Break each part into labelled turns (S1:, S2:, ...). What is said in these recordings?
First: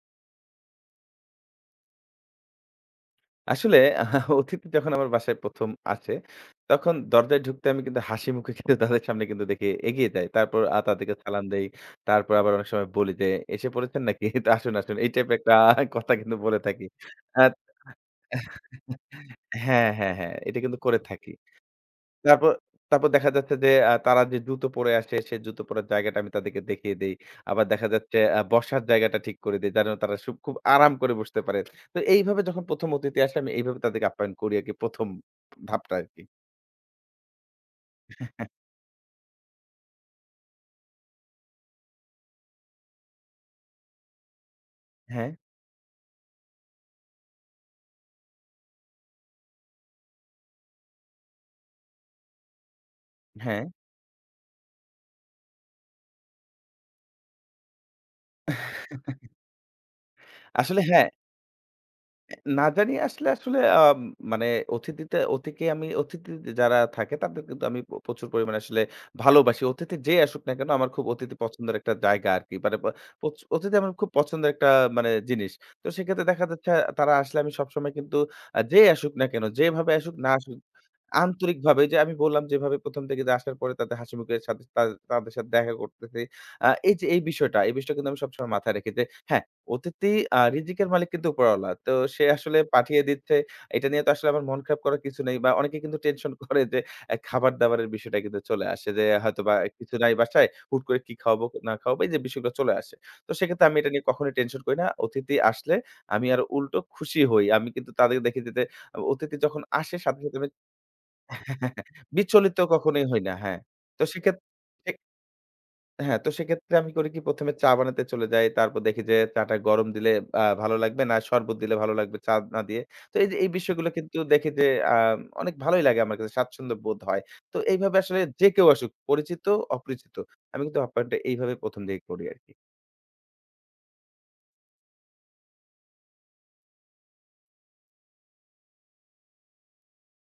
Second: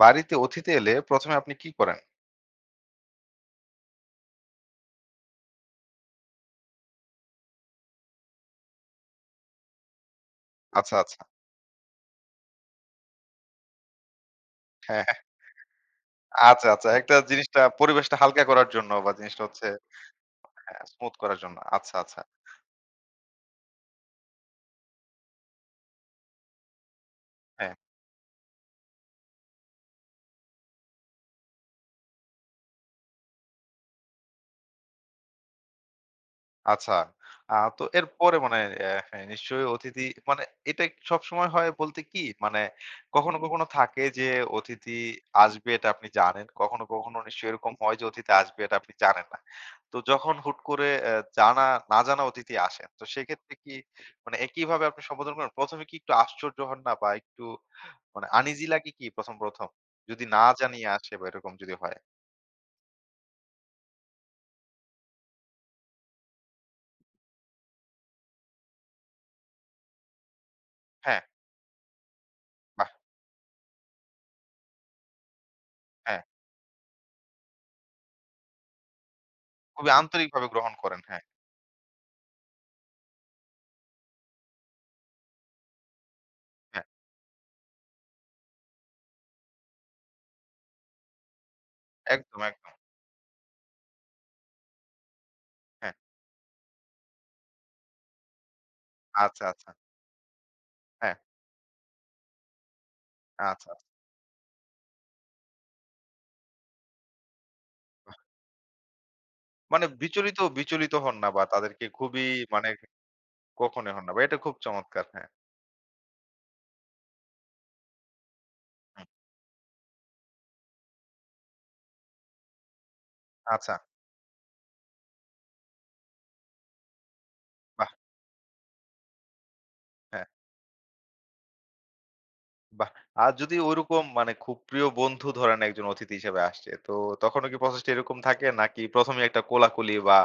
S1: বাড়িতে অতিথি এলে ১ম এ আপনি কি করেন?
S2: আসলে অতিথি যখন আমার বাসায় ১ম আসে, তখন দরজায় ঢুকতে আমি কিন্তু হাসি মুখে কিন্তু তাদের সামনে কিন্তু দেখি এগিয়ে যাই। তারপর
S1: আচ্ছা,
S2: তাদেরকে
S1: আচ্ছা।
S2: সালাম দেই। তারপর আবার অনেক সময় বলি যে, "এসে পড়েছেন নাকি? তো আসুন, আসুন।"
S1: হ্যাঁ,
S2: এই
S1: হ্যাঁ।
S2: টাইপের একটা কথা কিন্তু বলে
S1: আচ্ছা,
S2: থাকি।
S1: আচ্ছা। একটা
S2: আত
S1: জিনিসটা পরিবেশটা হালকা করার জন্য বা জিনিসটা হচ্ছে।
S2: হ্যাঁ, হ্যাঁ, হ্যাঁ। এটা কিন্তু
S1: হ্যাঁ,
S2: করে
S1: স্মুথ
S2: থাকি।
S1: করার জন্য। আচ্ছা, আচ্ছা।
S2: তারপর তারপর দেখা যাচ্ছে যে তারা যে জুতো পরে আসে, সে জুতো পরার জায়গাটা আমি তাদেরকে দেখিয়ে দেই। আবার
S1: হ্যাঁ।
S2: দেখা যাচ্ছে বসার জায়গাটা ঠিক করে দেই। যেন তারা খুব আরাম করে বসতে পারে। তো এইভাবে যখন ১ম অতিথি আসে, আমি এইভাবে তাদেরকে আপ্যায়ন করি আরকি ১ম ধাপটা আরকি।
S1: আচ্ছা। তো এরপরে মানে হ্যাঁ, নিশ্চয়ই অতিথি মানে এটা সবসময় হয় বলতে কি মানে কখনো, কখনো থাকে যে অতিথি
S2: হ্যাঁ,
S1: আসবে এটা আপনি জানেন। কখনো, কখনো নিশ্চয়ই এরকম হয় যে অতিথি আসবে এটা আপনি জানেন না। তো যখন হুট করে জানা না জানা অতিথি আসেন, তো সেক্ষেত্রে
S2: হ্যাঁ।
S1: কি মানে একইভাবে আপনি সম্বোধন করেন? ১ম এ কি একটু আশ্চর্য হন না বা একটু মানে আনইজি লাগে কি ১ম? যদি না
S2: আসলে
S1: জানিয়ে
S2: হ্যাঁ।
S1: আসে বা এরকম যদি হয়?
S2: না জানিয়ে আসলে আসলে আ মানে অতিথিতে অতিকে আমি অতিথি যারা থাকে তাদের কিন্তু আমি প্রচুর পরিমাণে আসলে ভালোবাসি। অতিথি যে আসুক না কেন আমার খুব
S1: হ্যাঁ,
S2: অতিথি পছন্দের একটা জায়গা আরকি। মানে প
S1: বাহ!
S2: পচ অতিথি আমার খুব পছন্দের একটা মানে জিনিস। তো
S1: হ্যাঁ,
S2: সেক্ষেত্রে দেখা যাচ্ছে তারা আসলে আমি সবসময় কিন্তু যে আসুক না কেন,
S1: খুবই
S2: যেভাবে আসুক না
S1: আন্তরিকভাবে
S2: আসুক
S1: গ্রহণ করেন। হ্যাঁ,
S2: আন্তরিকভাবে যে আমি বললাম যেভাবে ১ম থেকে যে আসার পরে তাদের হাসিমুখের সাথে তাদের সাথে দেখা করতেছি।
S1: হ্যাঁ।
S2: এই যে এই বিষয়টা, এই বিষয়টা কিন্তু আমি সবসময় মাথায় রেখি যে হ্যাঁ, অতিথি রিজিকের মালিক কিন্তু উপরওয়ালা। তো সে
S1: একদম,
S2: আসলে
S1: একদম।
S2: পাঠিয়ে দিচ্ছে। এটা নিয়ে তো আসলে আমার মন খারাপ করার কিছু নেই বা অনেকে
S1: হ্যাঁ।
S2: কিন্তু টেনশন করে যে খাবার-দাবারের বিষয়টা কিন্তু চলে আসে যে
S1: আচ্ছা,
S2: হয়তোবা
S1: আচ্ছা।
S2: কিছু নাই বাসায়, হুট করে কি
S1: হ্যাঁ,
S2: খাওয়াবো না খাওয়াবো এই যে বিষয়গুলো চলে আসে। তো সেক্ষেত্রে
S1: আচ্ছা,
S2: আমি
S1: আচ্ছা।
S2: এটা নিয়ে কখনোই টেনশন করি না। অতিথি আসলে আমি আরো উল্টো খুশি হই। আমি কিন্তু তাদের দেখি যে যে অতিথি যখন
S1: মানে
S2: আসে সাথে,
S1: বিচলিত
S2: সাথে আমি
S1: বিচলিত হন না বা তাদেরকে খুবই
S2: বিচলিত
S1: মানে
S2: কখনোই হই না। হ্যাঁ।
S1: কখনোই
S2: তো
S1: হন না। বা এটা খুব
S2: সেক্ষেত্রে
S1: চমৎকার। হ্যাঁ।
S2: হ্যাঁ, তো সেক্ষেত্রে আমি করি কি ১ম এ চা বানাতে চলে যাই। তারপর দেখি
S1: হুম।
S2: যে চাটা গরম দিলে ভালো লাগবে না শরবত দিলে ভালো লাগবে চা না দিয়ে। তো এই যে এই
S1: আচ্ছা,
S2: বিষয়গুলো কিন্তু দেখি যে আ অনেক ভালোই লাগে আমার কাছে স্বাচ্ছন্দ্য বোধ হয়। তো
S1: বাহ!
S2: এইভাবে আসলে যে কেউ আসুক পরিচিত, অপরিচিত
S1: হ্যাঁ।
S2: আমি কিন্তু আপ্যায়নটা এইভাবে ১ম দিকে করি আরকি।
S1: বাহ! আর যদি ওইরকম মানে খুব প্রিয় বন্ধু ধরেন একজন অতিথি হিসেবে আসছে, তো তখনও কি প্রসেসটা এরকম থাকে? নাকি ১ম এই একটা কোলাকুলি বা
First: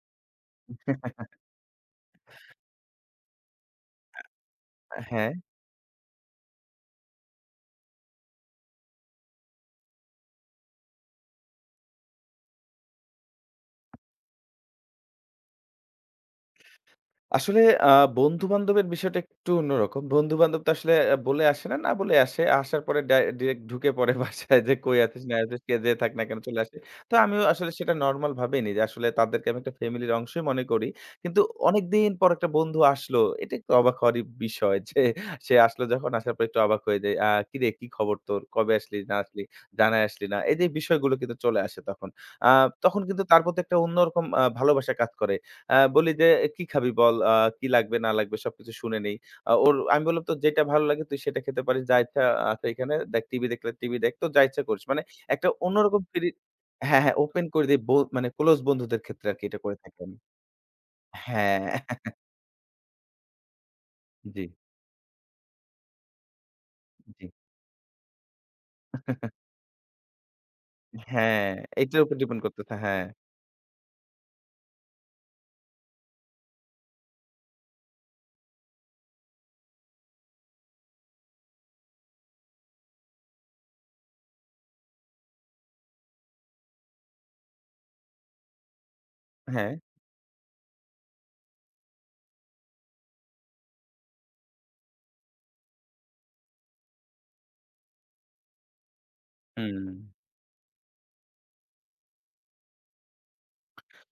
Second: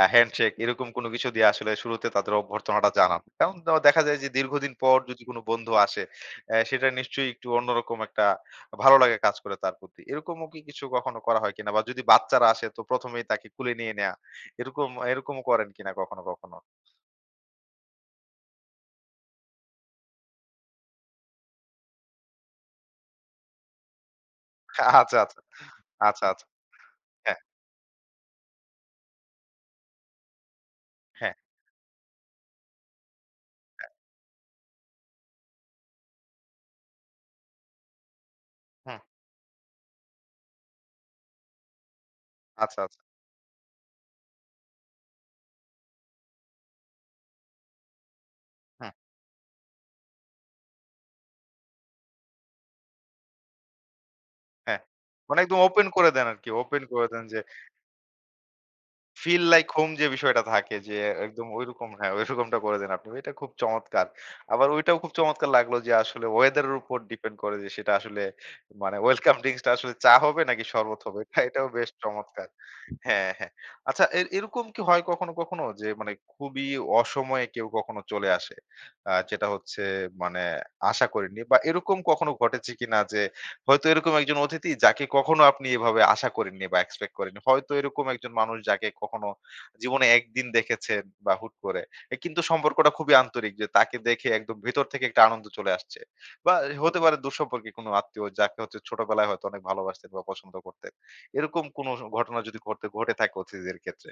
S1: হ্যান্ডশেক এরকম কোনো কিছু দিয়ে আসলে শুরুতে তাদের অভ্যর্থনাটা জানান? কারণ দেখা যায় যে দীর্ঘদিন পর যদি
S2: হ্যাঁ।
S1: কোনো বন্ধু আসে, সেটা নিশ্চয়ই একটু অন্যরকম একটা ভালো লাগা কাজ করে তার প্রতি। এরকমও কি কিছু কখনো করা হয় কিনা? বা যদি বাচ্চারা আসে তো ১ম এই তাকে কুলে নিয়ে নেয়া, এরকমও করেন কিনা কখনো, কখনো?
S2: আসলে আ বন্ধু-বান্ধবের বিষয়টা একটু অন্যরকম। বন্ধু-বান্ধব তো আসলে বলে আসে না, না বলে আসে। আসার পরে ডিরেক্ট ঢুকে পড়ে বাসায় যে কই
S1: আচ্ছা,
S2: আছিস না
S1: আচ্ছা,
S2: আছিস, কে যেয়ে থাক না
S1: আচ্ছা,
S2: কেন
S1: আচ্ছা।
S2: চলে আসে। তো
S1: হ্যাঁ,
S2: আমিও আসলে সেটা নরমাল ভাবেই নিই যে আসলে তাদেরকে আমি একটা ফ্যামিলির অংশই মনে করি।
S1: হ্যাঁ।
S2: কিন্তু অনেকদিন পর একটা বন্ধু আসলো, এটা একটু অবাক হওয়ারই বিষয় যে সে আসলো যখন আসার পর একটু অবাক হয়ে যাই। "কিরে কি খবর তোর? কবে
S1: হুম।
S2: আসলি না আসলি? জানায় আসলি না?" এই যে বিষয়গুলো কিন্তু চলে আসে তখন। আ
S1: আচ্ছা, আচ্ছা।
S2: তখন কিন্তু তার প্রতি একটা অন্যরকম ভালোবাসা কাজ করে। বলি যে, "কি খাবি বল? কি লাগবে না লাগবে সবকিছু
S1: হুম।
S2: শুনে নেই।" ওর আমি বললাম, "তোর যেটা ভালো লাগে তুই সেটা খেতে পারিস। যা ইচ্ছা আছে এখানে। দেখ টিভি দেখলে টিভি দেখ। তোর যা ইচ্ছা
S1: হ্যাঁ,
S2: করিস।" মানে
S1: মানে
S2: একটা
S1: একদম ওপেন
S2: অন্যরকম
S1: করে দেন
S2: ফ্রি
S1: আরকি। ওপেন
S2: হ্যাঁ,
S1: করে
S2: হ্যাঁ,
S1: দেন যে
S2: ওপেন করে দেই। মানে ক্লোজ বন্ধুদের ক্ষেত্রে
S1: ফিল
S2: আরকি এটা
S1: লাইক
S2: করে
S1: হোম
S2: থাকি
S1: যে
S2: আমি।
S1: বিষয়টা থাকে যে একদম ঐরকম
S2: হ্যাঁ,
S1: হ্যাঁ, ঐরকমটা করে দেন আপনি। এটা খুব চমৎকার।
S2: জি,
S1: আবার ওইটাও খুব চমৎকার লাগলো যে আসলে ওয়েদারের উপর
S2: জি।
S1: ডিপেন্ড করে যে সেটা আসলে মানে ওয়েলকাম ড্রিংকস টা আসলে চা হবে নাকি শরবত হবে।
S2: হ্যাঁ,
S1: এটাও বেশ
S2: এটার উপর ডিপেন্ড
S1: চমৎকার।
S2: করতেছে। হ্যাঁ,
S1: হ্যাঁ, হ্যাঁ। আচ্ছা এরকম কি হয় কখনো, কখনো যে মানে খুবই অসময়ে কেউ কখনো চলে আসে? যেটা হচ্ছে মানে আশা করেননি বা এরকম কখনো ঘটেছে কিনা যে হয়তো এরকম একজন অতিথি যাকে কখনো আপনি এভাবে আশা করেননি বা এক্সপেক্ট করেননি। হয়তো এরকম একজন মানুষ যাকে কখনো
S2: হ্যাঁ,
S1: জীবনে ১ দিন দেখেছেন বা হুট করে। এ কিন্তু সম্পর্কটা খুবই আন্তরিক যে তাকে দেখে একদম ভেতর থেকে একটা আনন্দ চলে আসছে। বা হতে পারে দূরসম্পর্কের কোনো আত্মীয় যাকে হচ্ছে ছোটবেলায় হয়তো অনেক
S2: হুম।
S1: ভালোবাসতেন বা পছন্দ করতেন। এরকম কোনো ঘটনা যদি ঘটে ঘটে থাকে অতিথিদের ক্ষেত্রে?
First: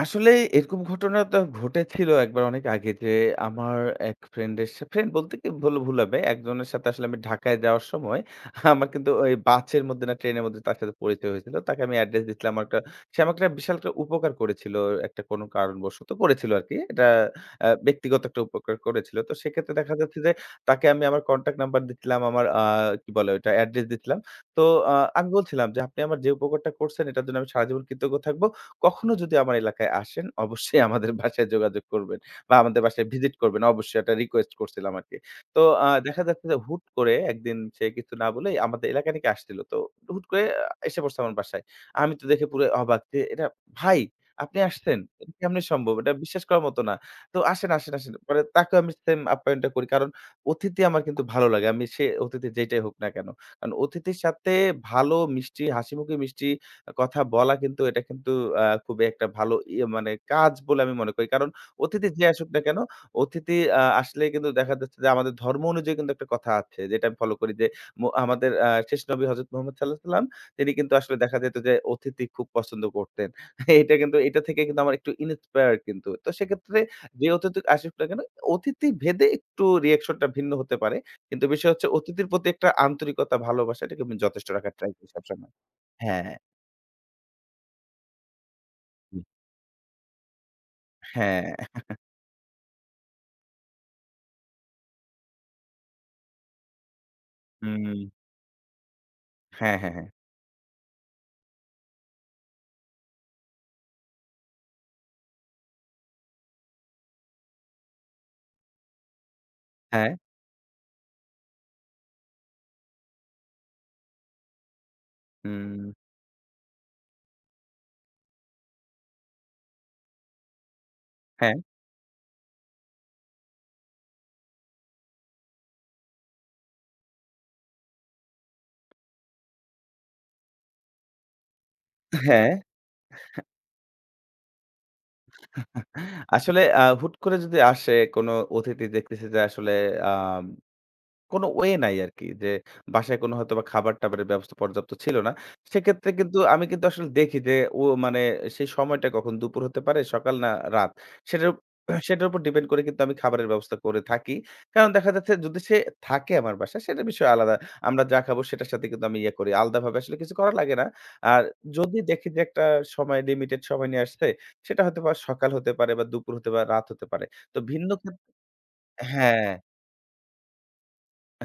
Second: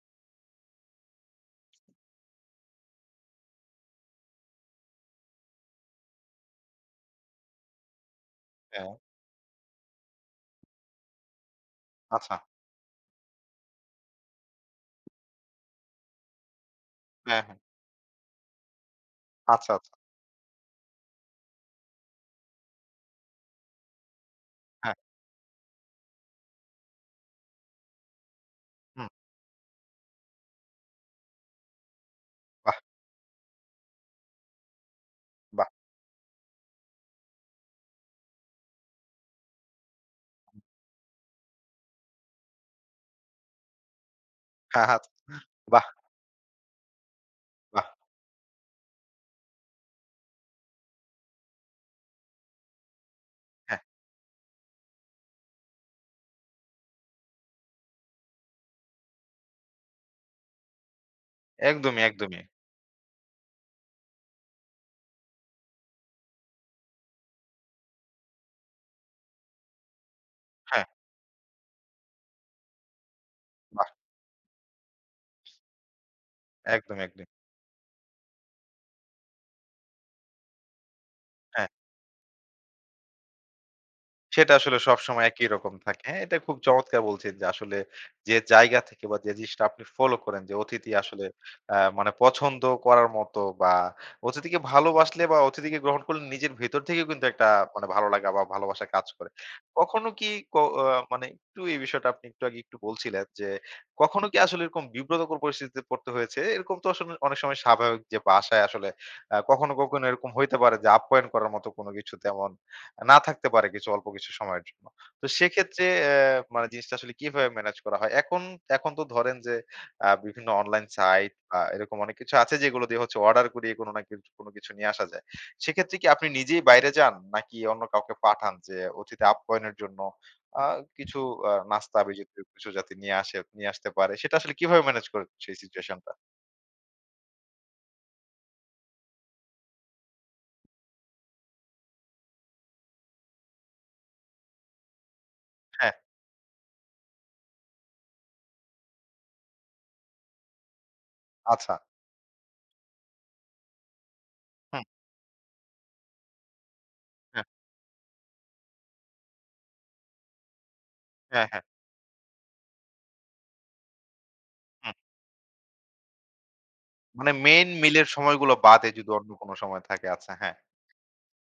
S2: আসলে এরকম ঘটনা তো ঘটেছিল একবার অনেক আগে যে আমার এক ফ্রেন্ডের ফ্রেন্ড বলতে কি ভুল ভুল হবে। একজনের সাথে আসলে আমি ঢাকায় যাওয়ার সময় আমার
S1: হ্যাঁ,
S2: কিন্তু ওই বাসের মধ্যে না ট্রেনের মধ্যে তার সাথে পরিচয় হয়েছিল। তাকে আমি অ্যাড্রেস
S1: আচ্ছা।
S2: দিচ্ছিলাম আমার একটা সে আমাকে একটা বিশাল একটা উপকার করেছিল একটা কোনো কারণবশত করেছিল আরকি। এটা
S1: হ্যাঁ, হ্যাঁ।
S2: ব্যক্তিগত একটা উপকার করেছিল। তো
S1: আচ্ছা,
S2: সেক্ষেত্রে
S1: আচ্ছা।
S2: দেখা যাচ্ছে যে তাকে আমি আমার কনট্যাক্ট নাম্বার দিচ্ছিলাম, আমার কি বলে ওইটা অ্যাড্রেস দিচ্ছিলাম। তো
S1: হ্যাঁ,
S2: আ আমি বলছিলাম যে, "আপনি আমার যে উপকারটা করছেন এটার জন্য আমি সারা জীবন কৃতজ্ঞ থাকব।"
S1: হুম।
S2: কখনো যদি আমার এলাকায় আসেন, অবশ্যই আমাদের বাসায় যোগাযোগ করবেন বা
S1: বাহ!
S2: আমাদের বাসায় ভিজিট করবেন। অবশ্যই একটা রিকোয়েস্ট করছিলাম আরকি। তো
S1: বাহ!
S2: দেখা যাচ্ছে যে হুট করে একদিন সে কিছু না বলেই আমাদের এলাকা নাকি আসছিল। তো হুট করে এসে পড়ছে আমার বাসায়। আমি তো দেখে পুরো অবাক যে, "এটা ভাই, আপনি
S1: হ্যাঁ,
S2: আসছেন?
S1: আচ্ছা।
S2: এটা কেমনে
S1: বাহ!
S2: সম্ভব? এটা বিশ্বাস করার মতো না। তো আসেন,
S1: বাহ!
S2: আসেন, আসেন।" পরে তাকেও আমি সেম আপ্যায়নটা করি। কারণ অতিথি আমার কিন্তু ভালো লাগে। আমি সে অতিথি যেইটাই হোক না কেন। কারণ
S1: হ্যাঁ,
S2: অতিথির সাথে ভালো মিষ্টি, হাসিমুখে মিষ্টি কথা বলা কিন্তু এটা কিন্তু খুবই একটা ভালো ইয়ে মানে কাজ বলে আমি মনে করি। কারণ
S1: একদমই,
S2: অতিথি যে
S1: একদমই।
S2: আসুক না কেন, অতিথি আসলেই কিন্তু দেখা যাচ্ছে যে আমাদের ধর্ম অনুযায়ী কিন্তু একটা কথা আছে যেটা আমি ফলো করি যে আমাদের শেষ নবী হযরত মুহাম্মদ সাঃ তিনি
S1: হ্যাঁ,
S2: কিন্তু আসলে দেখা যেত যে অতিথি খুব পছন্দ করতেন।
S1: বাহ!
S2: এটা কিন্তু এটা থেকে কিন্তু আমার একটু ইন্সপায়ার্ড কিন্তু। তো সেক্ষেত্রে
S1: একদম, একদম।
S2: যে অতিথি আসুক না কেন অতিথি ভেদে একটু রিঅ্যাকশনটা ভিন্ন হতে পারে। কিন্তু
S1: হ্যাঁ।
S2: বিষয় হচ্ছে অতিথির প্রতি একটা আন্তরিকতা, ভালোবাসা এটাকে আমি যথেষ্ট
S1: সেটা
S2: রাখার
S1: আসলে
S2: ট্রাই করি
S1: সবসময় একই
S2: সবসময়।
S1: রকম থাকে। হ্যাঁ,
S2: হ্যাঁ।
S1: এটা খুব চমৎকার বলছেন যে আসলে যে জায়গা থেকে বা যে জিনিসটা আপনি ফলো করেন যে অতিথি আসলে
S2: হ্যাঁ,
S1: মানে পছন্দ করার মতো বা অতিথিকে ভালোবাসলে বা অতিথিকে গ্রহণ করলে নিজের ভেতর থেকেও কিন্তু একটা মানে
S2: হুম।
S1: ভালো লাগা বা ভালোবাসা কাজ করে।
S2: হ্যাঁ, হ্যাঁ, হ্যাঁ।
S1: কখনো কি ক আ মানে একটু এই বিষয়টা আপনি একটু আগে একটু বলছিলেন যে কখনো কি আসলে এরকম বিব্রতকর পরিস্থিতিতে পড়তে হয়েছে? এরকম তো আসলে অনেক সময় স্বাভাবিক যে বাসায় আসলে কখনো, কখনো
S2: হ্যাঁ,
S1: এরকম হইতে পারে যে আপ্যায়ন করার মতো কোনো কিছু তেমন না থাকতে পারে কিছু অল্প কিছু সময়ের জন্য। তো
S2: হুম।
S1: সেক্ষেত্রে মানে জিনিসটা আসলে কিভাবে ম্যানেজ করা হয়? এখন এখন তো ধরেন যে বিভিন্ন অনলাইন সাইট
S2: হ্যাঁ,
S1: বা এরকম অনেক কিছু আছে যেগুলো দিয়ে হচ্ছে অর্ডার করিয়ে কোনো না কিছু কোনো কিছু নিয়ে আসা যায়। সেক্ষেত্রে কি আপনি নিজেই বাইরে যান নাকি অন্য কাউকে পাঠান যে অতিথি আপ্যায়নের জন্য আ কিছু নাস্তা বা এই জাতীয়
S2: হ্যাঁ।
S1: কিছু যাতে নিয়ে আসতে পারে সেটা আসলে কিভাবে ম্যানেজ করেন সেই সিচুয়েশনটা?
S2: আসলে হুট করে যদি আসে কোনো অতিথি দেখতেছি যে আসলে আম কোনো ওয়ে নাই আরকি যে, বাসায় কোনো হয়তোবা খাবার-টাবারের ব্যবস্থা পর্যাপ্ত ছিল না।
S1: হ্যাঁ,
S2: সেক্ষেত্রে কিন্তু আমি কিন্তু আসলে দেখি যে, মানে সেই সময়টা কখন দুপুর হতে পারে, সকাল না রাত। সেটার উপ
S1: আচ্ছা।
S2: সেটার উপর ডিপেন্ড করে কিন্তু আমি খাবারের ব্যবস্থা করে থাকি।
S1: হুম,
S2: কারণ দেখা যাচ্ছে যদি সে থাকে আমার বাসায় সেটা বিষয়
S1: হ্যাঁ,
S2: আলাদা। আমরা যা খাবো সেটার সাথে কিন্তু আমি ইয়ে করি। আলাদাভাবে আসলে কিছু করা লাগে না। আর
S1: হ্যাঁ, হ্যাঁ,
S2: যদি দেখি যে, একটা লিমিটেড সময় নিয়ে আসছে, সেটা
S1: হুম।
S2: হয়তোবা সকাল হতে পারে বা দুপুর হতে পারে, রাত হতে পারে।
S1: মানে
S2: তো
S1: মেইন
S2: ভিন্ন
S1: মিলের
S2: ক্ষেত
S1: সময়গুলো বাদে যদি অন্য
S2: হ্যাঁ।
S1: কোনো সময় থাকে আচ্ছা হ্যাঁ।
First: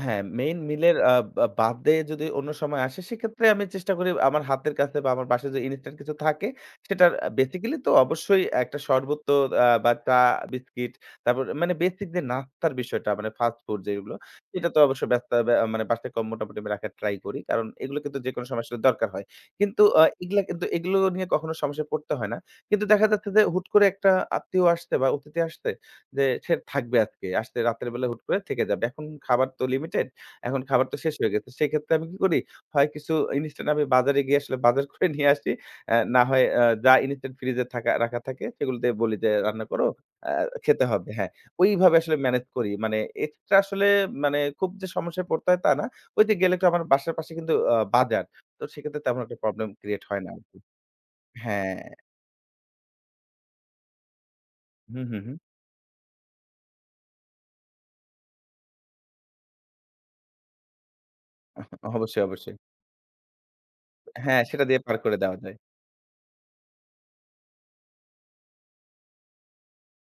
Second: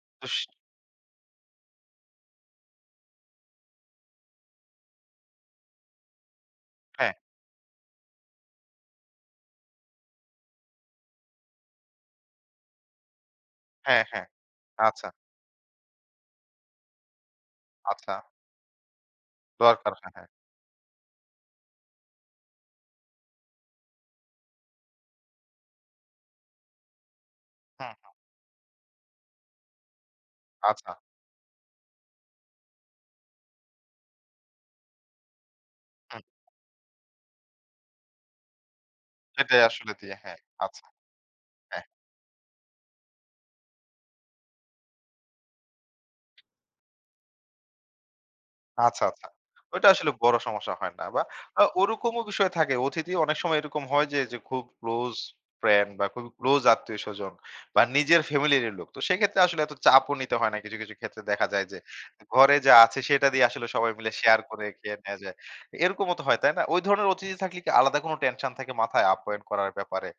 S2: হ্যাঁ,
S1: তুস
S2: মেইন মিলের বা বাদে যদি অন্য সময় আসে, সেক্ষেত্রে আমি চেষ্টা করি আমার হাতের কাছে বা আমার বাসায় যে ইনস্ট্যান্ট কিছু থাকে, সেটার
S1: হ্যাঁ,
S2: বেসিক্যালি তো অবশ্যই একটা শরবত তো বা চা, বিস্কিট তারপর মানে বেসিক যে নাস্তার বিষয়টা মানে ফাস্ট ফুড
S1: হ্যাঁ,
S2: যেগুলো,
S1: হ্যাঁ।
S2: সেটা তো
S1: আচ্ছা,
S2: অবশ্যই ব্যস্ত ব্যা মানে বাসায় কম মোটামুটি আমি রাখার ট্রাই করি। কারণ এগুলো
S1: আচ্ছা।
S2: কিন্তু যেকোনো সময় আসলে দরকার হয়। কিন্তু
S1: দরকার। হ্যাঁ, হ্যাঁ।
S2: এগুলা কিন্তু এগুলো নিয়ে কখনো সমস্যায় পড়তে হয় না। কিন্তু দেখা যাচ্ছে যে হুট করে একটা আত্মীয় আসছে বা অতিথি আসছে, যে সে থাকবে আজকে। আসতে রাতের
S1: হুম,
S2: বেলা হুট করে থেকে যাবে। এখন খাবার তো লিমিটেড। এখন খাবার
S1: আচ্ছা।
S2: তো শেষ হয়ে গেছে। সেক্ষেত্রে আমি কি করি? হয় কিছু ইনস্ট্যান্ট আমি বাজারে গিয়ে আসলে বাজার করে নিয়ে আসি।
S1: হুম।
S2: না হয় যা ইনস্ট্যান্ট ফ্রিজে রাখা থাকে সেগুলো দিয়ে বলি যে,
S1: সেটাই
S2: "রান্না করো,
S1: আসলে দিয়ে
S2: অ্যা
S1: হ্যাঁ, আচ্ছা।
S2: খেতে হবে।" হ্যাঁ,
S1: হ্যাঁ।
S2: ওইভাবে আসলে ম্যানেজ করি। মানে এক্সট্রা আসলে মানে খুব যে সমস্যায় পড়তে হয় তা না। ওই যে গেলে তো আমার বাসার পাশে কিন্তু বাজার। তো সেক্ষেত্রে
S1: আচ্ছা,
S2: তেমন
S1: আচ্ছা।
S2: একটা প্রবলেম
S1: ওইটা
S2: ক্রিয়েট
S1: আসলে
S2: হয় না
S1: বড়
S2: আরকি।
S1: সমস্যা হয় না বা
S2: হ্যাঁ।
S1: ওরকমও বিষয় থাকে। অতিথি অনেক সময় এরকম হয় যে, যে খুব ক্লোজ
S2: হুম।
S1: ফ্রেন্ড বা খুব ক্লোজ আত্মীয়স্বজন বা নিজের ফ্যামিলিরই লোক। তো সেক্ষেত্রে আসলে এত চাপও নিতে হয় না। কিছু, কিছু ক্ষেত্রে দেখা যায় যে
S2: অবশ্যই,
S1: ঘরে
S2: অবশ্যই।
S1: যা আছে সেটা দিয়ে আসলে সবাই মিলে শেয়ার
S2: হ্যাঁ, সেটা
S1: করে
S2: দিয়ে পার
S1: খেয়ে নেয়া
S2: করে
S1: যায়।
S2: দেওয়া যায়।
S1: এরকমও তো হয়, তাই না? ওই ধরনের অতিথি থাকলে কি আলাদা কোনো টেনশন থাকে মাথায় আপ্যায়ন করার ব্যাপারে?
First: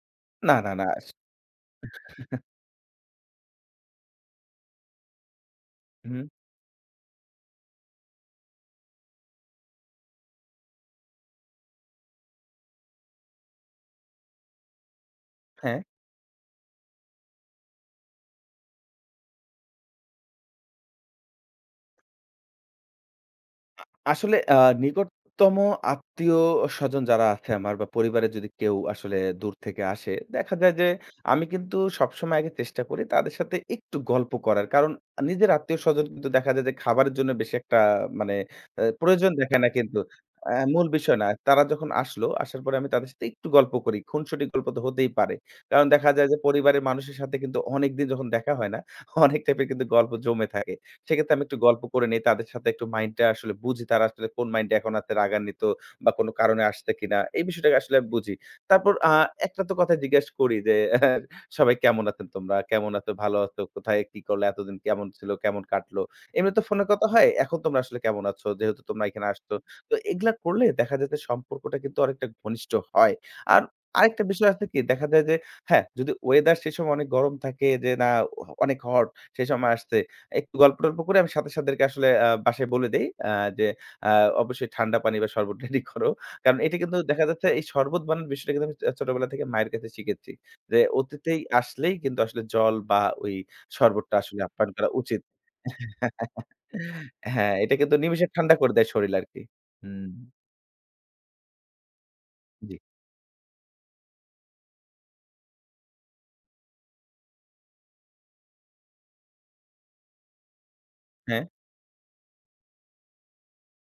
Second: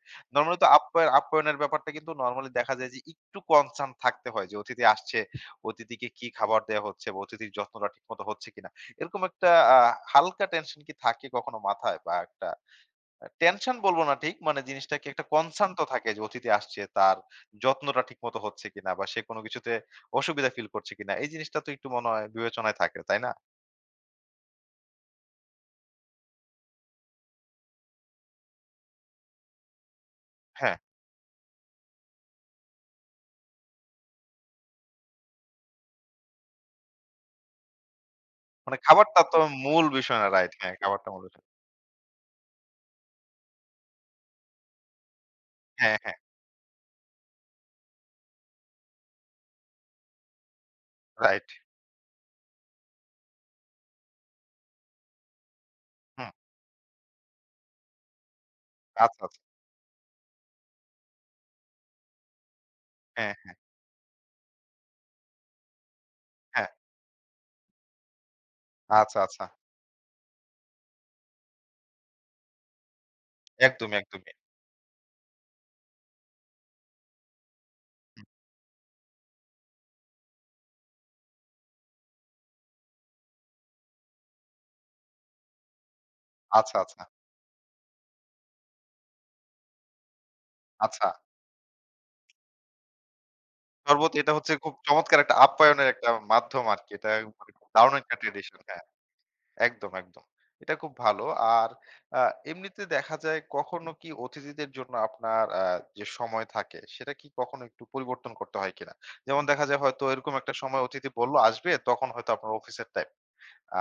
S2: না,
S1: নরমালি তো
S2: না, না।
S1: আপ্যায়নের ব্যাপারটা কিন্তু নরমালি দেখা যায় যে একটু কনসার্ন থাকতে হয় যে অতিথি আসছে অতিথিকে
S2: হুম,
S1: কি খাবার দেয়া হচ্ছে বা অতিথির যত্নটা ঠিকমতো হচ্ছে কিনা। এরকম একটা আ হালকা টেনশন কি থাকে কখনো মাথায় বা একটা টেনশন বলবো না ঠিক, মানে জিনিসটাকে একটা কনসার্ন
S2: হ্যাঁ।
S1: তো থাকে যে অতিথি আসছে তার যত্নটা ঠিকমতো হচ্ছে কিনা বা সে কোনো কিছুতে অসুবিধা ফিল করছে কিনা। এই জিনিসটা তো একটু মনে হয় বিবেচনায় থাকে, তাই না?
S2: আসলে নিকটতম আত্মীয়স্বজন যারা আছে আমার বা পরিবারের যদি কেউ আসলে দূর থেকে আসে, দেখা যায়
S1: হ্যাঁ,
S2: যে আমি কিন্তু সবসময় আগে চেষ্টা করি তাদের সাথে একটু গল্প করার। কারণ নিজের আত্মীয়স্বজন কিন্তু দেখা যায় যে খাবারের জন্য বেশি একটা মানে
S1: মানে খাবারটা
S2: প্রয়োজন
S1: তো
S2: দেখায় না
S1: মূল
S2: কিন্তু।
S1: বিষয় না, রাইট। হ্যাঁ,
S2: মূল
S1: খাবারটা
S2: বিষয়
S1: মূল
S2: না।
S1: বিষয় না।
S2: তারা যখন আসলো, আসার পরে আমি তাদের সাথে একটু গল্প করি। খুনসুটি গল্প তো হতেই পারে। কারণ
S1: হ্যাঁ,
S2: দেখা
S1: হ্যাঁ,
S2: যায় যে পরিবারের মানুষের সাথে কিন্তু অনেকদিন যখন দেখা হয় না, অনেক টাইপের কিন্তু গল্প জমে থাকে। সেক্ষেত্রে আমি
S1: রাইট।
S2: একটু গল্প করে নেই। তাদের সাথে একটু মাইন্ডটা আসলে বুঝি তারা আসলে কোন মাইন্ডটা এখন আছে রাগান্বিত বা
S1: হুম,
S2: কোনো কারণে আসছে কিনা। এই বিষয়টাকে আসলে আমি বুঝি। তারপর
S1: আচ্ছা, আচ্ছা।
S2: একটা তো কথা জিজ্ঞেস করি যে, "সবাই কেমন আছেন তোমরা? কেমন আছো?
S1: হ্যাঁ,
S2: ভালো আছো? কোথায় কি করলে? এতদিন কেমন ছিল? কেমন কাটলো?" এমনি তো
S1: হ্যাঁ,
S2: ফোনে কথা হয়। "এখন তোমরা আসলে কেমন আছো? যেহেতু তোমরা
S1: আচ্ছা,
S2: এখানে
S1: আচ্ছা।
S2: আসছো।" তো এগুলা করলে দেখা যায় যে সম্পর্কটা কিন্তু অনেকটা ঘনিষ্ঠ হয়। আর
S1: একদমই,
S2: আরেকটা
S1: একদমই।
S2: বিষয় আছে কি দেখা যায় যে হ্যাঁ, যদি ওয়েদার সেই সময় অনেক গরম থাকে যে না
S1: হুম,
S2: অনেক হট সেই সময় আসছে। একটু গল্প-টল্প করে আমি সাথে সাদেরকে আসলে বাসায় বলে দেই যে আ অবশ্যই ঠান্ডা পানি বা শরবত রেডি করো। কারণ
S1: আচ্ছা,
S2: এটা কিন্তু
S1: আচ্ছা,
S2: দেখা যাচ্ছে এই শরবত বানানোর বিষয়টা কিন্তু আমি ছোটবেলা থেকে মায়ের কাছে শিখেছি। যে
S1: আচ্ছা।
S2: অতিথি আসলেই কিন্তু আসলে জল বা ওই
S1: শরবত
S2: শরবতটা
S1: এটা
S2: আসলে
S1: হচ্ছে
S2: আপ্যায়ন
S1: খুব
S2: করা
S1: চমৎকার
S2: উচিত।
S1: একটা আপ্যায়নের একটা মাধ্যম আরকি। এটা মানে
S2: হ্যাঁ,
S1: খুব
S2: এটা
S1: দারুণ
S2: কিন্তু
S1: একটা
S2: নিমেষে ঠান্ডা
S1: ট্র্যাডিশন।
S2: করে
S1: হ্যাঁ,
S2: দেয় শরীল আরকি।
S1: একদম,
S2: হুম,
S1: একদম। এটা খুব ভালো। আর আ
S2: জি।
S1: এমনিতে দেখা যায় কখনো কি অতিথিদের জন্য আপনার যে সময় থাকে সেটা কি কখনো একটু পরিবর্তন করতে হয় কিনা? যেমন দেখা যায় হয়তো এরকম একটা সময় অতিথি বলল
S2: হ্যাঁ।
S1: আসবে তখন হয়তো আপনার অফিসের টাইম।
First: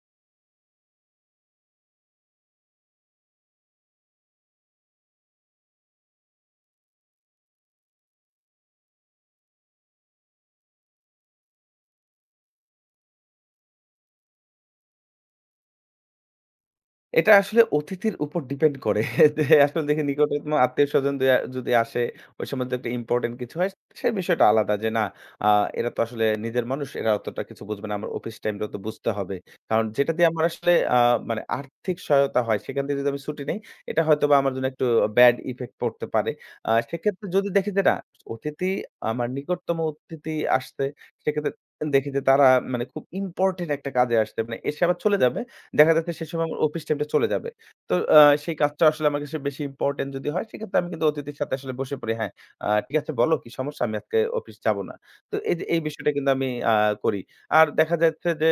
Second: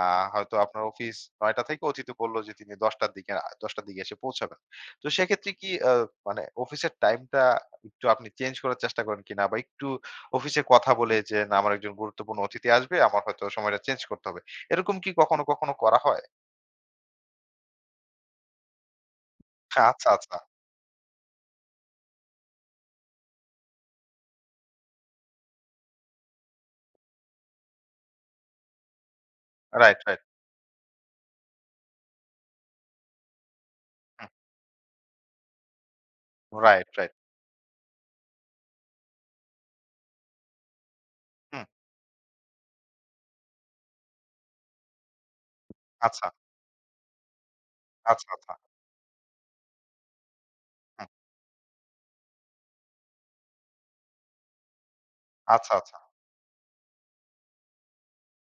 S1: আ হয়তো আপনার অফিস ৯:০০ থেকে অতিথি বলল যে তিনি ১০:০০ র দিকে এসে পৌঁছাবেন। তো সেক্ষেত্রে কি মানে অফিসের টাইমটা একটু আপনি চেঞ্জ করার চেষ্টা করেন কিনা? বা একটু অফিসে কথা বলে যে, "না, আমার একজন গুরুত্বপূর্ণ অতিথি আসবে, আমার হয়তো সময়টা চেঞ্জ করতে হবে।" এরকম কি কখনো, কখনো করা হয়?
S2: এটা আসলে অতিথির উপর ডিপেন্ড করে। যে আসলে
S1: হ্যাঁ,
S2: দেখি
S1: আচ্ছা, আচ্ছা।
S2: নিকটতম আত্মীয়স্বজন যদি আসে, ওই সময় যদি একটা ইম্পোর্টেন্ট কিছু হয়, সে বিষয়টা আলাদা যে না আ এরা তো আসলে নিজের মানুষ, এরা অতটা কিছু বুঝবে না। আমার অফিস টাইমটা তো বুঝতে হবে। কারণ
S1: রাইট,
S2: যেটা
S1: রাইট।
S2: দিয়ে আমার আসলে মানে আর্থিক সহায়তা হয়, সেখান থেকে যদি আমি ছুটি নেই, এটা
S1: হুম,
S2: হয়তোবা আমার জন্য একটু ব্যাড ইফেক্ট পড়তে পারে।
S1: Right, right.
S2: সেক্ষেত্রে যদি দেখি যে না, অতিথি আমার নিকটতম অতিথি আসছে, সেক্ষেত্রে
S1: হুম,
S2: দেখি যে তারা মানে খুব ইম্পোর্টেন্ট একটা কাজে আসছে। মানে এসে আবার চলে যাবে। দেখা যাচ্ছে
S1: আচ্ছা,
S2: সে সময় আমার অফিস টাইমটা চলে যাবে। তো
S1: আচ্ছা, আচ্ছা।
S2: সেই কাজটা আসলে আমার কাছে বেশি ইম্পোর্টেন্ট যদি হয় সেক্ষেত্রে আমি কিন্তু
S1: হুম,
S2: অতিথির সাথে আসলে বসে পড়ি। হ্যাঁ, ঠিক আছে বলো কি সমস্যা? আমি আজকে অফিস যাব না। তো এই যে
S1: আচ্ছা,
S2: এই
S1: আচ্ছা।
S2: বিষয়টা কিন্তু আমি করি। আর দেখা যাচ্ছে যে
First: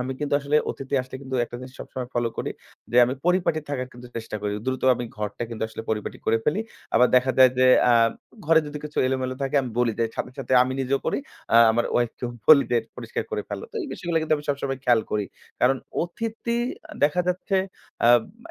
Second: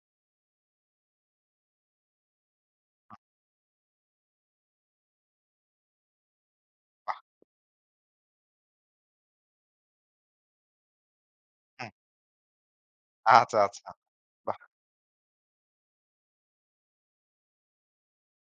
S2: আমি কিন্তু আসলে অতিথি আসলে কিন্তু একটা জিনিস সবসময় ফলো করি যে, আমি পরিপাটি থাকার কিন্তু চেষ্টা করি। দ্রুত আমি ঘরটা কিন্তু আসলে পরিপাটি করে ফেলি। আবার
S1: বাহ!
S2: দেখা যায় যে, আ ঘরে যদি কিছু এলোমেলো থাকে আমি বলি যে, সাথে, সাথে আমি নিজেও করি। আমার
S1: হুম,
S2: ওয়াইফকেও বলি যে, পরিষ্কার করে
S1: আচ্ছা,
S2: ফেলো। তো এই
S1: আচ্ছা।
S2: বিষয়গুলো কিন্তু আমি
S1: বাহ!
S2: সবসময় খেয়াল করি। কারণ অতিথি দেখা যাচ্ছে আ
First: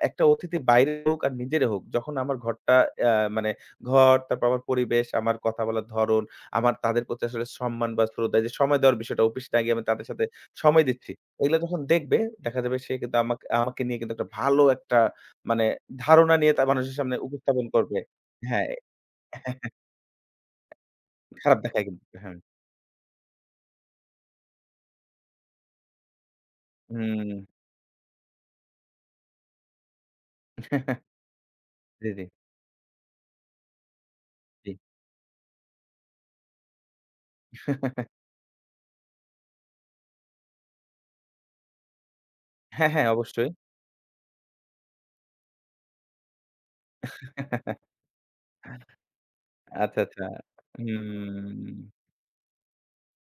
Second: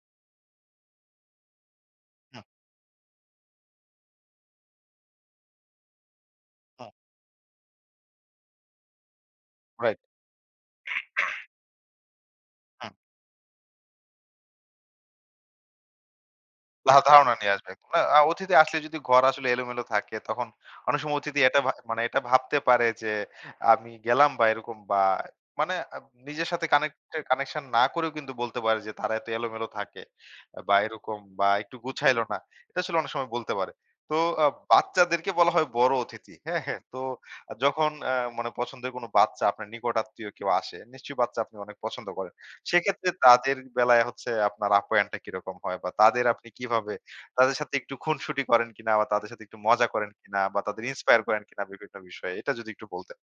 S2: একটা অতিথি বাইরে হোক আর নিজেরে হোক, যখন আমার
S1: হুম,
S2: ঘরটা আ মানে ঘর, তারপর আমার পরিবেশ, আমার কথা বলার ধরন, আমার
S1: হুম,
S2: তাদের প্রতি আসলে সম্মান বা শ্রদ্ধা এই যে, সময় দেওয়ার বিষয়টা অফিস না গিয়ে আমি
S1: রাইট।
S2: তাদের সাথে সময় দিচ্ছি। এগুলা যখন দেখবে, দেখা যাবে
S1: হুম।
S2: সে কিন্তু আমাকে আমাকে নিয়ে কিন্তু একটা ভালো একটা মানে ধারণা নিয়ে তার
S1: না
S2: মানুষের সামনে
S1: ধারণা নিয়ে
S2: উপস্থাপন
S1: আসবে।
S2: করবে।
S1: না অতিথি
S2: হ্যাঁ,
S1: আসলে যদি ঘর আসলে এলোমেলো থাকে তখন অনেক সময় অতিথি
S2: খারাপ
S1: এটা
S2: দেখায়
S1: মানে
S2: কিন্তু।
S1: এটা
S2: হ্যাঁ।
S1: ভাবতে পারে যে আমি গেলাম বা এরকম বা মানে নিজের সাথে কানেক্টেড
S2: হুম।
S1: কানেকশন না করেও কিন্তু বলতে পারে যে তারা এত এলোমেলো থাকে বা এরকম বা একটু
S2: জি,
S1: গুছাইলো
S2: জি,
S1: না। এটা আসলে অনেক সময় বলতে পারে। তো আ
S2: জি।
S1: বাচ্চাদেরকে বলা হয় বড় অতিথি। হ্যাঁ, হ্যাঁ। তো যখন মানে পছন্দের কোনো বাচ্চা আপনার নিকট আত্মীয় কেউ আসে, নিশ্চয়ই বাচ্চা আপনি অনেক পছন্দ করেন।
S2: হ্যাঁ, হ্যাঁ,
S1: সেক্ষেত্রে
S2: অবশ্যই।
S1: তাদের বেলায় হচ্ছে আপনার আপ্যায়নটা কিরকম হয়? বা তাদের আপনি কিভাবে তাদের সাথে একটু খুনসুটি করেন কিনা বা তাদের সাথে একটু মজা
S2: আচ্ছা,
S1: করেন
S2: আচ্ছা।
S1: কিনা বা তাদের ইন্সপায়ার করেন কিনা
S2: হুম।
S1: বিভিন্ন বিষয়ে? এটা যদি একটু বলতেন।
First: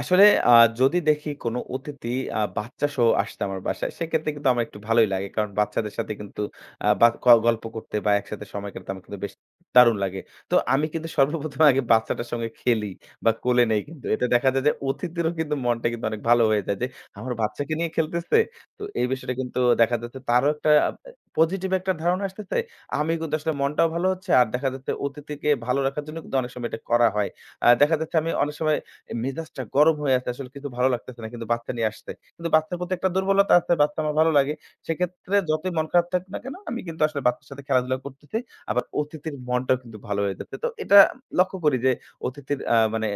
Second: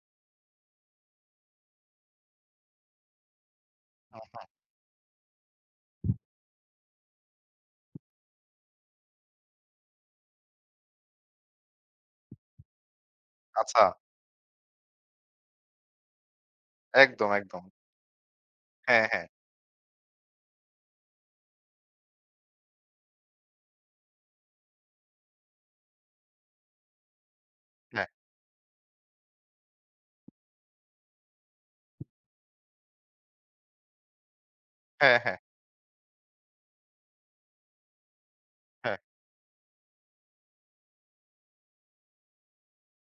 S2: আসলে আ যদি দেখি কোনো অতিথি বাচ্চাসহ আসছে আমার বাসায়, সেক্ষেত্রে কিন্তু আমার একটু ভালোই লাগে। কারণ বাচ্চাদের সাথে কিন্তু আ বা ক গল্প করতে বা একসাথে সময় কাটাতে আমার কিন্তু বেশ দারুণ লাগে। তো আমি কিন্তু সর্বপ্রথম আগে বাচ্চাটার সঙ্গে খেলি বা কোলে নেই
S1: আচ্ছা,
S2: কিন্তু। এতে দেখা যায় যে অতিথিরও কিন্তু মনটা কিন্তু অনেক ভালো হয়ে যায় যে,
S1: একদম,
S2: আমার
S1: একদম।
S2: বাচ্চাকে নিয়ে খেলতেছে। তো
S1: হ্যাঁ,
S2: এই
S1: হ্যাঁ,
S2: বিষয়টা কিন্তু দেখা যাচ্ছে তারও একটা পজিটিভ একটা ধারণা আসতেছে। আমি কিন্তু আসলে মনটাও ভালো হচ্ছে। আর দেখা যাচ্ছে অতিথিকে ভালো রাখার জন্য কিন্তু অনেক সময় এটা করা হয়। দেখা
S1: হ্যাঁ,
S2: যাচ্ছে আমি অনেক সময় এ মেজাজটা গরম হয়ে আছে। আসলে কিছু ভালো লাগতেছে না। কিন্তু বাচ্চা নিয়ে আসছে। কিন্তু বাচ্চার প্রতি একটা দুর্বলতা আছে। বাচ্চা আমার ভালো লাগে।
S1: হ্যাঁ, হ্যাঁ,
S2: সেক্ষেত্রে যতই মন খারাপ থাকুক না কেন, আমি কিন্তু আসলে বাচ্চার সাথে খেলাধুলা করতেছি। আবার
S1: হ্যাঁ।
S2: অতিথির মনটাও কিন্তু ভালো হয়ে যাচ্ছে। তো এটা লক্ষ্য করি যে অতিথির মানে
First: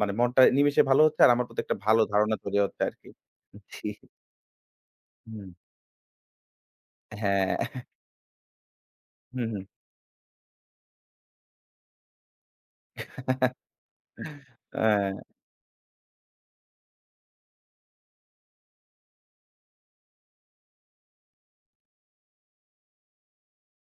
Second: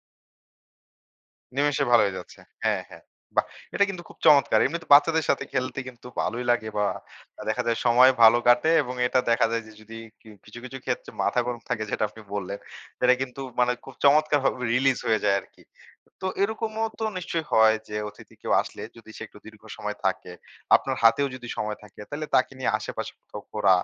S2: মানে মনটা নিমেষে ভালো হচ্ছে আর আমার প্রতি একটা
S1: নিমেষে
S2: ভালো
S1: ভালো হয়ে
S2: ধারণা
S1: যাচ্ছে।
S2: তৈরি হচ্ছে
S1: হ্যাঁ, হ্যাঁ।
S2: আরকি।
S1: বাহ! এটা
S2: জি।
S1: কিন্তু খুব চমৎকার। এমনিতে বাচ্চাদের সাথে
S2: হুম।
S1: খেলতে কিন্তু ভালোই লাগে বা
S2: হ্যাঁ।
S1: দেখা যায় সময় ভালো কাটে এবং এটা
S2: হুম,
S1: দেখা যায়
S2: হুম।
S1: যে যদি কি কিছু, কিছু ক্ষেত্রে মাথা গরম থাকে যেটা আপনি বললেন, সেটা কিন্তু মানে খুব চমৎকারভাবে রিলিজ
S2: হ্যাঁ।
S1: হয়ে যায় আরকি। তো এরকমও তো নিশ্চয়ই হয় যে অতিথি কেউ আসলে যদি সে একটু দীর্ঘ সময় থাকে, আপনার হাতেও যদি সময় থাকে তাহলে তাকে নিয়ে আশেপাশে কোথাও ঘোরা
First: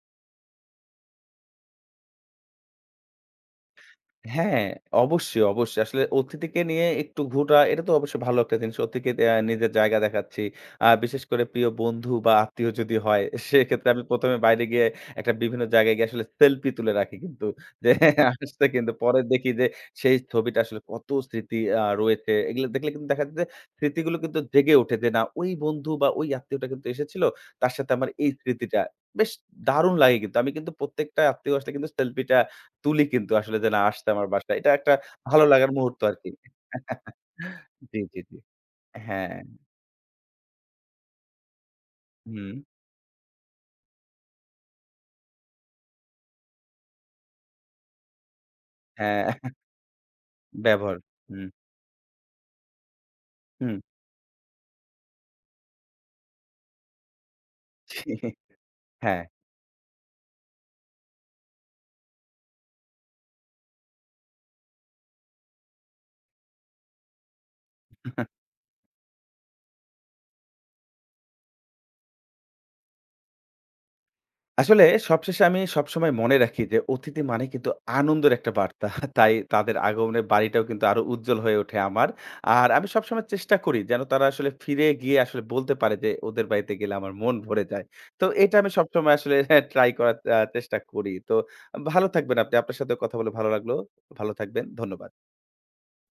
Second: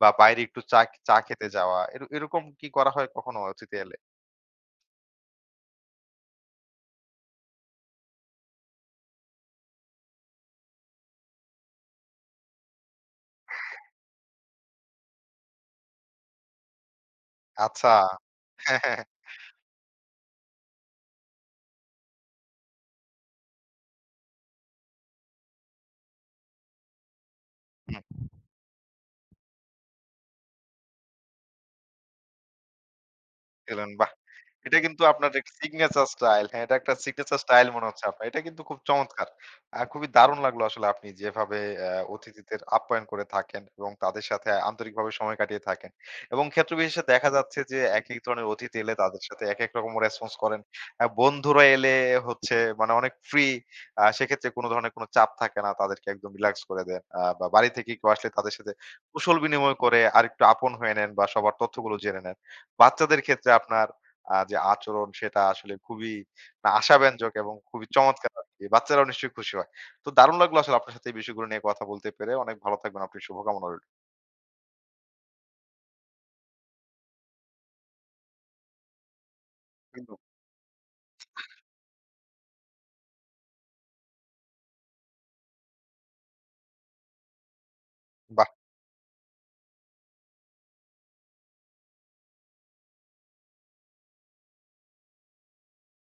S1: বা বাইরে একটু চা চা খেতে যাওয়া এরকম কি করা হয় কখনো অতিথি এলে?
S2: হ্যাঁ, অবশ্যই, অবশ্যই। আসলে অতিথিকে নিয়ে একটু ঘোরা এটা তো অবশ্যই ভালো একটা জিনিস। অতিথিকে নিজের জায়গা দেখাচ্ছি। বিশেষ করে প্রিয় বন্ধু বা আত্মীয় যদি হয়, সেক্ষেত্রে আমি ১ম এ বাইরে গিয়ে একটা বিভিন্ন জায়গায় গিয়ে আসলে সেলফি তুলে রাখি কিন্তু।
S1: আচ্ছা।
S2: যে আসছে
S1: হ্যাঁ,
S2: কিন্তু
S1: হ্যাঁ, হ্যাঁ।
S2: পরে দেখি যে সেই ছবিটা আসলে কত স্মৃতি রয়েছে। এগুলো দেখলে কিন্তু দেখা যায় যে স্মৃতিগুলো কিন্তু জেগে ওঠে যে না ওই বন্ধু বা ওই আত্মীয়টা কিন্তু এসেছিল। তার সাথে
S1: হুম,
S2: আমার এই স্মৃতিটা। বেশ দারুণ লাগে কিন্তু। আমি কিন্তু প্রত্যেকটা আত্মীয় আসলে কিন্তু সেলফিটা তুলি কিন্তু আসলে যে, না
S1: এলেন
S2: আসছে
S1: বাহ!
S2: আমার বাসায়। এটা
S1: এটা
S2: একটা
S1: কিন্তু আপনার
S2: ভালো
S1: একটা
S2: লাগার মুহূর্ত
S1: সিগনেচার
S2: আরকি।
S1: স্টাইল। হ্যাঁ, এটা একটা সিগনেচার স্টাইল মনে
S2: জি,
S1: হচ্ছে
S2: জি,
S1: আপনার।
S2: জি।
S1: এটা কিন্তু খুব চমৎকার।
S2: হ্যাঁ,
S1: খুবই দারুণ লাগলো আসলে আপনি যেভাবে
S2: হুম,
S1: অতিথিদের আপ্যায়ন করে থাকেন এবং তাদের সাথে আন্তরিকভাবে সময় কাটিয়ে থাকেন। এবং ক্ষেত্র বিশেষে দেখা যাচ্ছে যে একেক ধরনের অতিথি এলে
S2: হ্যাঁ,
S1: তাদের সাথে একেক রকম রেসপন্স করেন।
S2: ব্যবহার। হুম,
S1: বন্ধুরা এলে হচ্ছে মানে অনেক ফ্রি।
S2: হুম,
S1: সেক্ষেত্রে কোনো ধরনের কোনো চাপ থাকে না। তাদেরকে একদম রিল্যাক্স করে দেন। বা বাড়ি থেকে কেউ আসলে
S2: জি,
S1: তাদের সাথে
S2: হ্যাঁ।
S1: কুশল বিনিময় করে আরেকটু আপন হয়ে নেন বা সবার তথ্যগুলো জেনে নেন। বাচ্চাদের ক্ষেত্রে আপনার যে আচরণ সেটা আসলে খুবই আশাব্যঞ্জক এবং খুবই চমৎকার আরকি। বাচ্চারাও নিশ্চয়ই খুশি হয়। তো দারুণ লাগলো আসলে আপনার সাথে এই বিষয়গুলো নিয়ে কথা বলতে পেরে। অনেক ভালো থাকবেন আপনি। শুভকামনা রইল।
S2: আসলে সবশেষে আমি সবসময় মনে রাখি যে অতিথি মানে কিন্তু আনন্দের একটা বার্তা। তাই তাদের
S1: একদম।
S2: আগমনে বাড়িটাও কিন্তু আরো উজ্জ্বল হয়ে ওঠে আমার। আর আমি সবসময় চেষ্টা করি যেন তারা আসলে ফিরে গিয়ে আসলে বলতে পারে যে ওদের বাড়িতে গেলে আমার মন ভরে যায়। তো
S1: বাহ!
S2: এটা আমি সবসময় আসলে ট্রাই করার চেষ্টা করি। তো ভালো থাকবেন আপনি। আপনার সাথেও কথা বলে ভালো লাগলো। ভালো থাকবেন। ধন্যবাদ।